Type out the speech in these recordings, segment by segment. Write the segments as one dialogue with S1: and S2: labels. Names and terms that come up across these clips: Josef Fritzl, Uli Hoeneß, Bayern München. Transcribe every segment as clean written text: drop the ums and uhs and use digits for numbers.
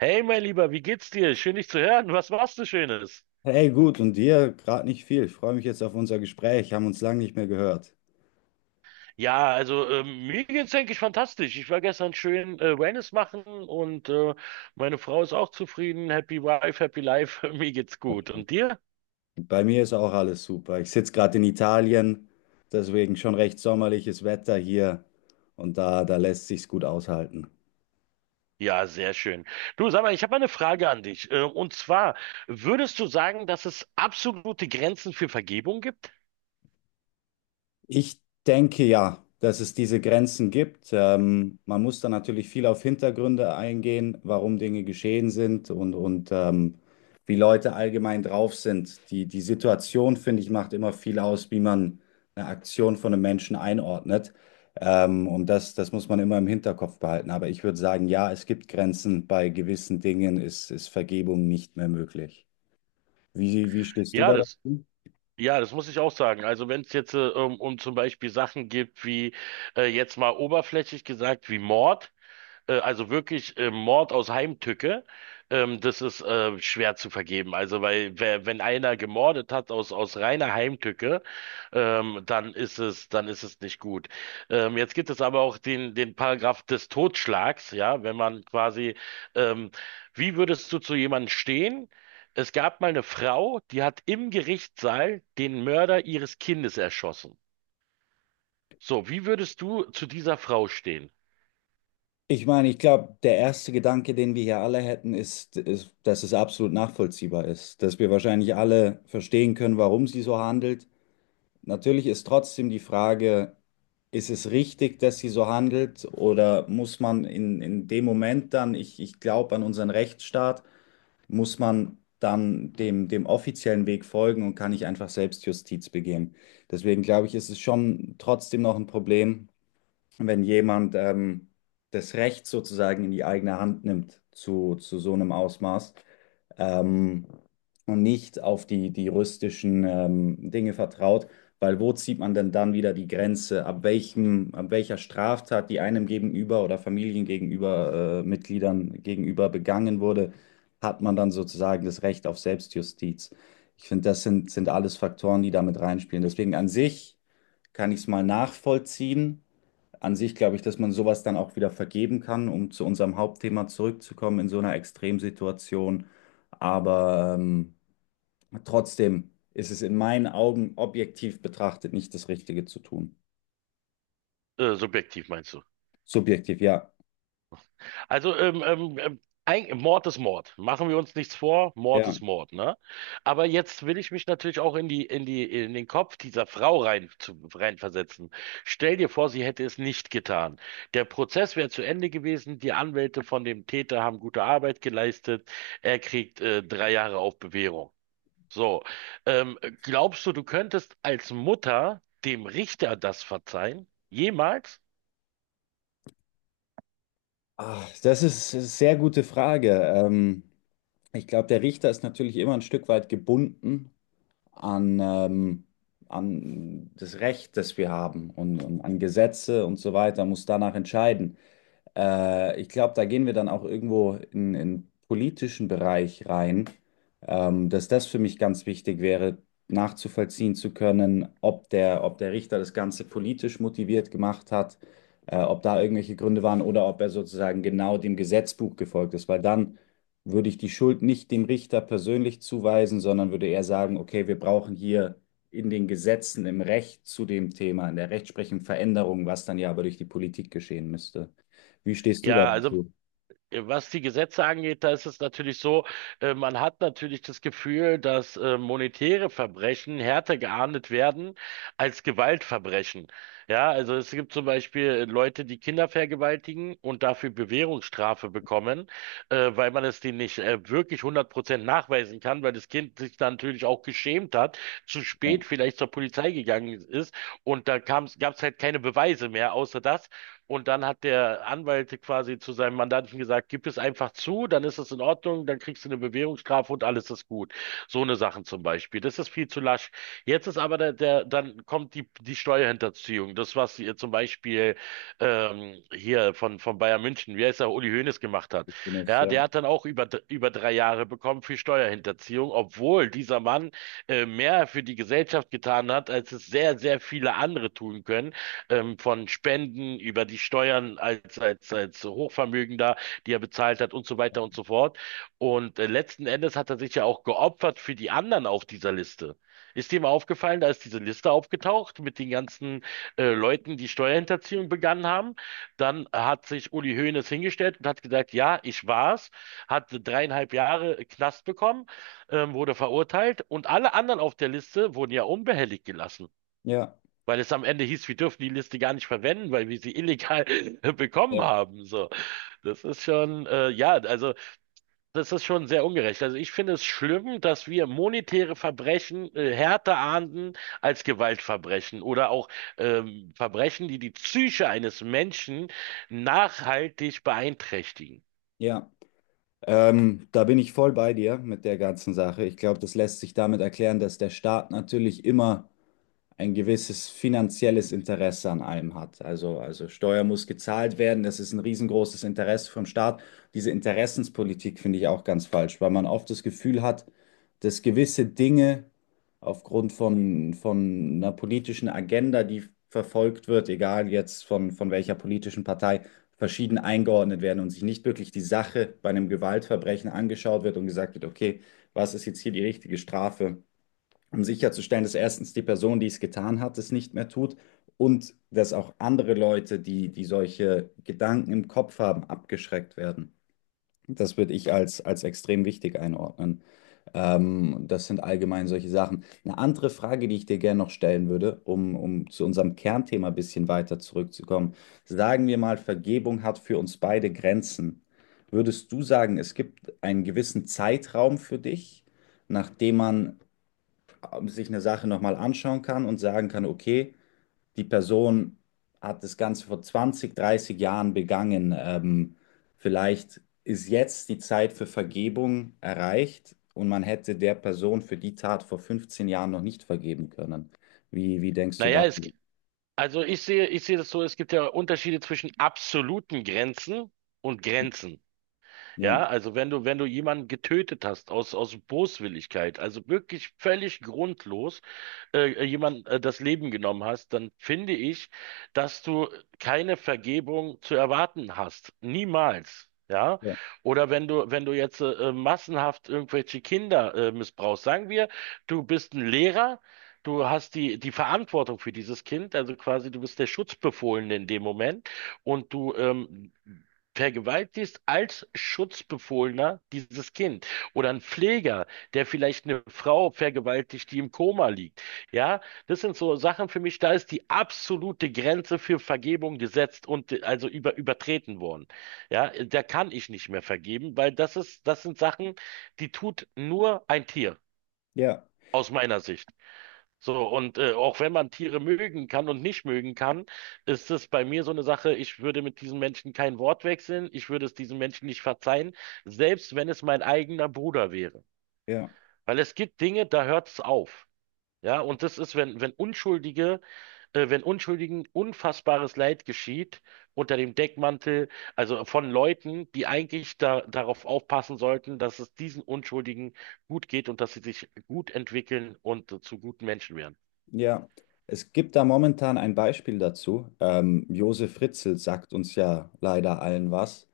S1: Hey, mein Lieber, wie geht's dir? Schön, dich zu hören. Was machst du Schönes?
S2: Hey, gut, und dir gerade nicht viel. Ich freue mich jetzt auf unser Gespräch. Haben uns lange nicht mehr gehört.
S1: Ja, also mir geht's, denke ich, fantastisch. Ich war gestern schön Wellness machen und meine Frau ist auch zufrieden. Happy Wife, Happy Life. Mir geht's gut.
S2: Perfekt.
S1: Und dir?
S2: Bei mir ist auch alles super. Ich sitze gerade in Italien, deswegen schon recht sommerliches Wetter hier und da lässt sich's gut aushalten.
S1: Ja, sehr schön. Du, sag mal, ich habe mal eine Frage an dich. Und zwar, würdest du sagen, dass es absolute Grenzen für Vergebung gibt?
S2: Ich denke ja, dass es diese Grenzen gibt. Man muss da natürlich viel auf Hintergründe eingehen, warum Dinge geschehen sind und wie Leute allgemein drauf sind. Die Situation, finde ich, macht immer viel aus, wie man eine Aktion von einem Menschen einordnet. Und das muss man immer im Hinterkopf behalten. Aber ich würde sagen, ja, es gibt Grenzen. Bei gewissen Dingen ist Vergebung nicht mehr möglich. Wie stehst du
S1: Ja,
S2: da
S1: das.
S2: dazu?
S1: Ja, das muss ich auch sagen. Also wenn es jetzt um zum Beispiel Sachen gibt wie jetzt mal oberflächlich gesagt wie Mord, also wirklich Mord aus Heimtücke, das ist schwer zu vergeben. Also weil wer, wenn einer gemordet hat aus reiner Heimtücke, dann ist es nicht gut. Jetzt gibt es aber auch den Paragraph des Totschlags, ja, wenn man quasi ähm, wie würdest du zu jemandem stehen? Es gab mal eine Frau, die hat im Gerichtssaal den Mörder ihres Kindes erschossen. So, wie würdest du zu dieser Frau stehen?
S2: Ich meine, ich glaube, der erste Gedanke, den wir hier alle hätten, ist, dass es absolut nachvollziehbar ist, dass wir wahrscheinlich alle verstehen können, warum sie so handelt. Natürlich ist trotzdem die Frage, ist es richtig, dass sie so handelt oder muss man in dem Moment dann, ich glaube an unseren Rechtsstaat, muss man dann dem offiziellen Weg folgen und kann nicht einfach Selbstjustiz begehen. Deswegen glaube ich, ist es schon trotzdem noch ein Problem, wenn jemand das Recht sozusagen in die eigene Hand nimmt zu so einem Ausmaß ähm, und nicht auf die juristischen Dinge vertraut, weil wo zieht man denn dann wieder die Grenze, ab welcher Straftat, die einem gegenüber oder Familien gegenüber, Mitgliedern gegenüber begangen wurde, hat man dann sozusagen das Recht auf Selbstjustiz. Ich finde, das sind alles Faktoren, die damit reinspielen. Deswegen an sich kann ich es mal nachvollziehen, an sich glaube ich, dass man sowas dann auch wieder vergeben kann, um zu unserem Hauptthema zurückzukommen in so einer Extremsituation. Aber trotzdem ist es in meinen Augen objektiv betrachtet nicht das Richtige zu tun.
S1: Subjektiv meinst du?
S2: Subjektiv, ja.
S1: Also Mord ist Mord. Machen wir uns nichts vor, Mord
S2: Ja.
S1: ist Mord, ne? Aber jetzt will ich mich natürlich auch in den Kopf dieser Frau reinversetzen. Stell dir vor, sie hätte es nicht getan. Der Prozess wäre zu Ende gewesen, die Anwälte von dem Täter haben gute Arbeit geleistet, er kriegt 3 Jahre auf Bewährung. So, glaubst du, du könntest als Mutter dem Richter das verzeihen? Jemals?
S2: Ah, das ist eine sehr gute Frage. Ich glaube, der Richter ist natürlich immer ein Stück weit gebunden an, an das Recht, das wir haben und an Gesetze und so weiter, muss danach entscheiden. Ich glaube, da gehen wir dann auch irgendwo in politischen Bereich rein, dass das für mich ganz wichtig wäre, nachzuvollziehen zu können, ob der Richter das Ganze politisch motiviert gemacht hat, ob da irgendwelche Gründe waren oder ob er sozusagen genau dem Gesetzbuch gefolgt ist, weil dann würde ich die Schuld nicht dem Richter persönlich zuweisen, sondern würde eher sagen, okay, wir brauchen hier in den Gesetzen, im Recht zu dem Thema, in der Rechtsprechung Veränderung, was dann ja aber durch die Politik geschehen müsste. Wie stehst du da
S1: Ja, also
S2: dazu?
S1: was die Gesetze angeht, da ist es natürlich so, man hat natürlich das Gefühl, dass monetäre Verbrechen härter geahndet werden als Gewaltverbrechen. Ja, also es gibt zum Beispiel Leute, die Kinder vergewaltigen und dafür Bewährungsstrafe bekommen, weil man es denen nicht wirklich 100% nachweisen kann, weil das Kind sich dann natürlich auch geschämt hat, zu
S2: Ja,
S1: spät vielleicht zur Polizei gegangen ist und da gab es halt keine Beweise mehr, außer das. Und dann hat der Anwalt quasi zu seinem Mandanten gesagt, gib es einfach zu, dann ist es in Ordnung, dann kriegst du eine Bewährungsstrafe und alles ist gut. So eine Sachen zum Beispiel. Das ist viel zu lasch. Jetzt ist aber der, der dann kommt die Steuerhinterziehung. Das, was ihr zum Beispiel hier von Bayern München, wie heißt er, Uli Hoeneß gemacht hat.
S2: ich bin es,
S1: Ja,
S2: ja.
S1: der hat dann auch über 3 Jahre bekommen für Steuerhinterziehung, obwohl dieser Mann mehr für die Gesellschaft getan hat, als es sehr, sehr viele andere tun können von Spenden über die Steuern als Hochvermögender, die er bezahlt hat und so weiter und so fort. Und letzten Endes hat er sich ja auch geopfert für die anderen auf dieser Liste. Ist dir mal aufgefallen, da ist diese Liste aufgetaucht mit den ganzen Leuten, die Steuerhinterziehung begangen haben. Dann hat sich Uli Hoeneß hingestellt und hat gesagt, ja, ich war's, hat 3,5 Jahre Knast bekommen, wurde verurteilt und alle anderen auf der Liste wurden ja unbehelligt gelassen.
S2: Ja,
S1: Weil es am Ende hieß, wir dürfen die Liste gar nicht verwenden, weil wir sie illegal bekommen
S2: ja,
S1: haben. So, das ist schon, ja, also das ist schon sehr ungerecht. Also ich finde es schlimm, dass wir monetäre Verbrechen härter ahnden als Gewaltverbrechen oder auch Verbrechen, die die Psyche eines Menschen nachhaltig beeinträchtigen.
S2: ja. Da bin ich voll bei dir mit der ganzen Sache. Ich glaube, das lässt sich damit erklären, dass der Staat natürlich immer ein gewisses finanzielles Interesse an allem hat. Also Steuer muss gezahlt werden, das ist ein riesengroßes Interesse vom Staat. Diese Interessenspolitik finde ich auch ganz falsch, weil man oft das Gefühl hat, dass gewisse Dinge aufgrund von einer politischen Agenda, die verfolgt wird, egal jetzt von welcher politischen Partei, verschieden eingeordnet werden und sich nicht wirklich die Sache bei einem Gewaltverbrechen angeschaut wird und gesagt wird, okay, was ist jetzt hier die richtige Strafe, um sicherzustellen, dass erstens die Person, die es getan hat, es nicht mehr tut und dass auch andere Leute, die solche Gedanken im Kopf haben, abgeschreckt werden. Das würde ich als extrem wichtig einordnen. Das sind allgemein solche Sachen. Eine andere Frage, die ich dir gerne noch stellen würde, um zu unserem Kernthema ein bisschen weiter zurückzukommen. Sagen wir mal, Vergebung hat für uns beide Grenzen. Würdest du sagen, es gibt einen gewissen Zeitraum für dich, nachdem man sich eine Sache nochmal anschauen kann und sagen kann, okay, die Person hat das Ganze vor 20 bis 30 Jahren begangen. Vielleicht ist jetzt die Zeit für Vergebung erreicht und man hätte der Person für die Tat vor 15 Jahren noch nicht vergeben können. Wie denkst du
S1: Naja,
S2: darüber?
S1: also ich sehe das so, es gibt ja Unterschiede zwischen absoluten Grenzen und Grenzen.
S2: Ja,
S1: Ja, also wenn du jemanden getötet hast aus Boswilligkeit, also wirklich völlig grundlos, jemand das Leben genommen hast, dann finde ich, dass du keine Vergebung zu erwarten hast. Niemals. Ja,
S2: ja,
S1: oder wenn du jetzt massenhaft irgendwelche Kinder missbrauchst, sagen wir, du bist ein Lehrer, du hast die Verantwortung für dieses Kind, also quasi du bist der Schutzbefohlene in dem Moment und du vergewaltigst als Schutzbefohlener dieses Kind oder ein Pfleger, der vielleicht eine Frau vergewaltigt, die im Koma liegt. Ja, das sind so Sachen für mich, da ist die absolute Grenze für Vergebung gesetzt und also übertreten worden. Ja, da kann ich nicht mehr vergeben, weil das ist, das sind Sachen, die tut nur ein Tier,
S2: ja,
S1: aus meiner Sicht. So, und auch wenn man Tiere mögen kann und nicht mögen kann, ist es bei mir so eine Sache, ich würde mit diesem Menschen kein Wort wechseln, ich würde es diesem Menschen nicht verzeihen, selbst wenn es mein eigener Bruder wäre.
S2: ja.
S1: Weil es gibt Dinge, da hört es auf. Ja, und das ist, wenn Unschuldigen unfassbares Leid geschieht unter dem Deckmantel, also von Leuten, die eigentlich da, darauf aufpassen sollten, dass es diesen Unschuldigen gut geht und dass sie sich gut entwickeln und zu guten Menschen werden.
S2: Ja, es gibt da momentan ein Beispiel dazu. Josef Fritzl sagt uns ja leider allen was.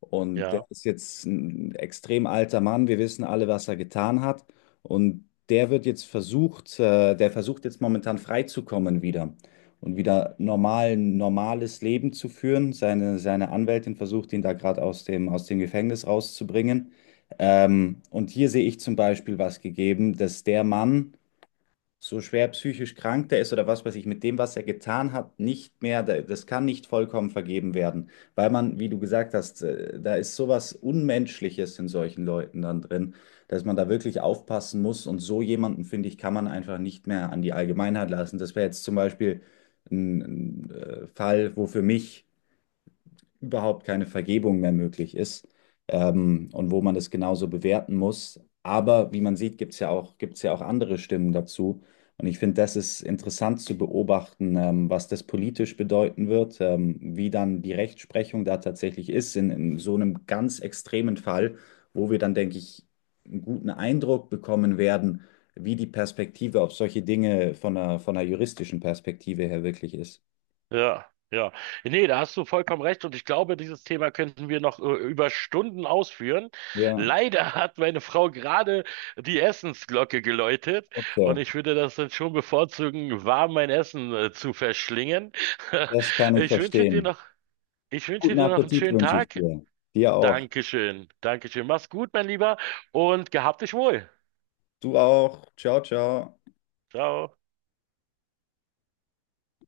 S2: Und der
S1: Ja.
S2: ist jetzt ein extrem alter Mann. Wir wissen alle, was er getan hat. Und der wird jetzt versucht, der versucht jetzt momentan freizukommen wieder und wieder normales Leben zu führen. Seine Anwältin versucht, ihn da gerade aus dem Gefängnis rauszubringen. Und hier sehe ich zum Beispiel was gegeben, dass der Mann so schwer psychisch krank der ist oder was weiß ich, mit dem, was er getan hat, nicht mehr, das kann nicht vollkommen vergeben werden, weil man, wie du gesagt hast, da ist sowas Unmenschliches in solchen Leuten dann drin, dass man da wirklich aufpassen muss und so jemanden, finde ich, kann man einfach nicht mehr an die Allgemeinheit lassen. Das wäre jetzt zum Beispiel ein Fall, wo für mich überhaupt keine Vergebung mehr möglich ist, und wo man das genauso bewerten muss. Aber wie man sieht, gibt es ja auch, gibt's ja auch andere Stimmen dazu. Und ich finde, das ist interessant zu beobachten, was das politisch bedeuten wird, wie dann die Rechtsprechung da tatsächlich ist in so einem ganz extremen Fall, wo wir dann, denke ich, einen guten Eindruck bekommen werden, wie die Perspektive auf solche Dinge von von einer juristischen Perspektive her wirklich ist.
S1: Ja, ja. Nee, da hast du vollkommen recht und ich glaube, dieses Thema könnten wir noch über Stunden ausführen.
S2: Ja,
S1: Leider hat meine Frau gerade die Essensglocke geläutet
S2: okay,
S1: und ich würde das dann schon bevorzugen, warm mein Essen zu verschlingen.
S2: das kann ich
S1: Ich wünsche dir
S2: verstehen.
S1: noch, Ich wünsche
S2: Guten
S1: dir noch einen
S2: Appetit
S1: schönen
S2: wünsche ich
S1: Tag.
S2: dir. Dir auch.
S1: Dankeschön, Dankeschön. Mach's gut, mein Lieber, und gehabt dich wohl.
S2: Du auch. Ciao, ciao.
S1: Ciao.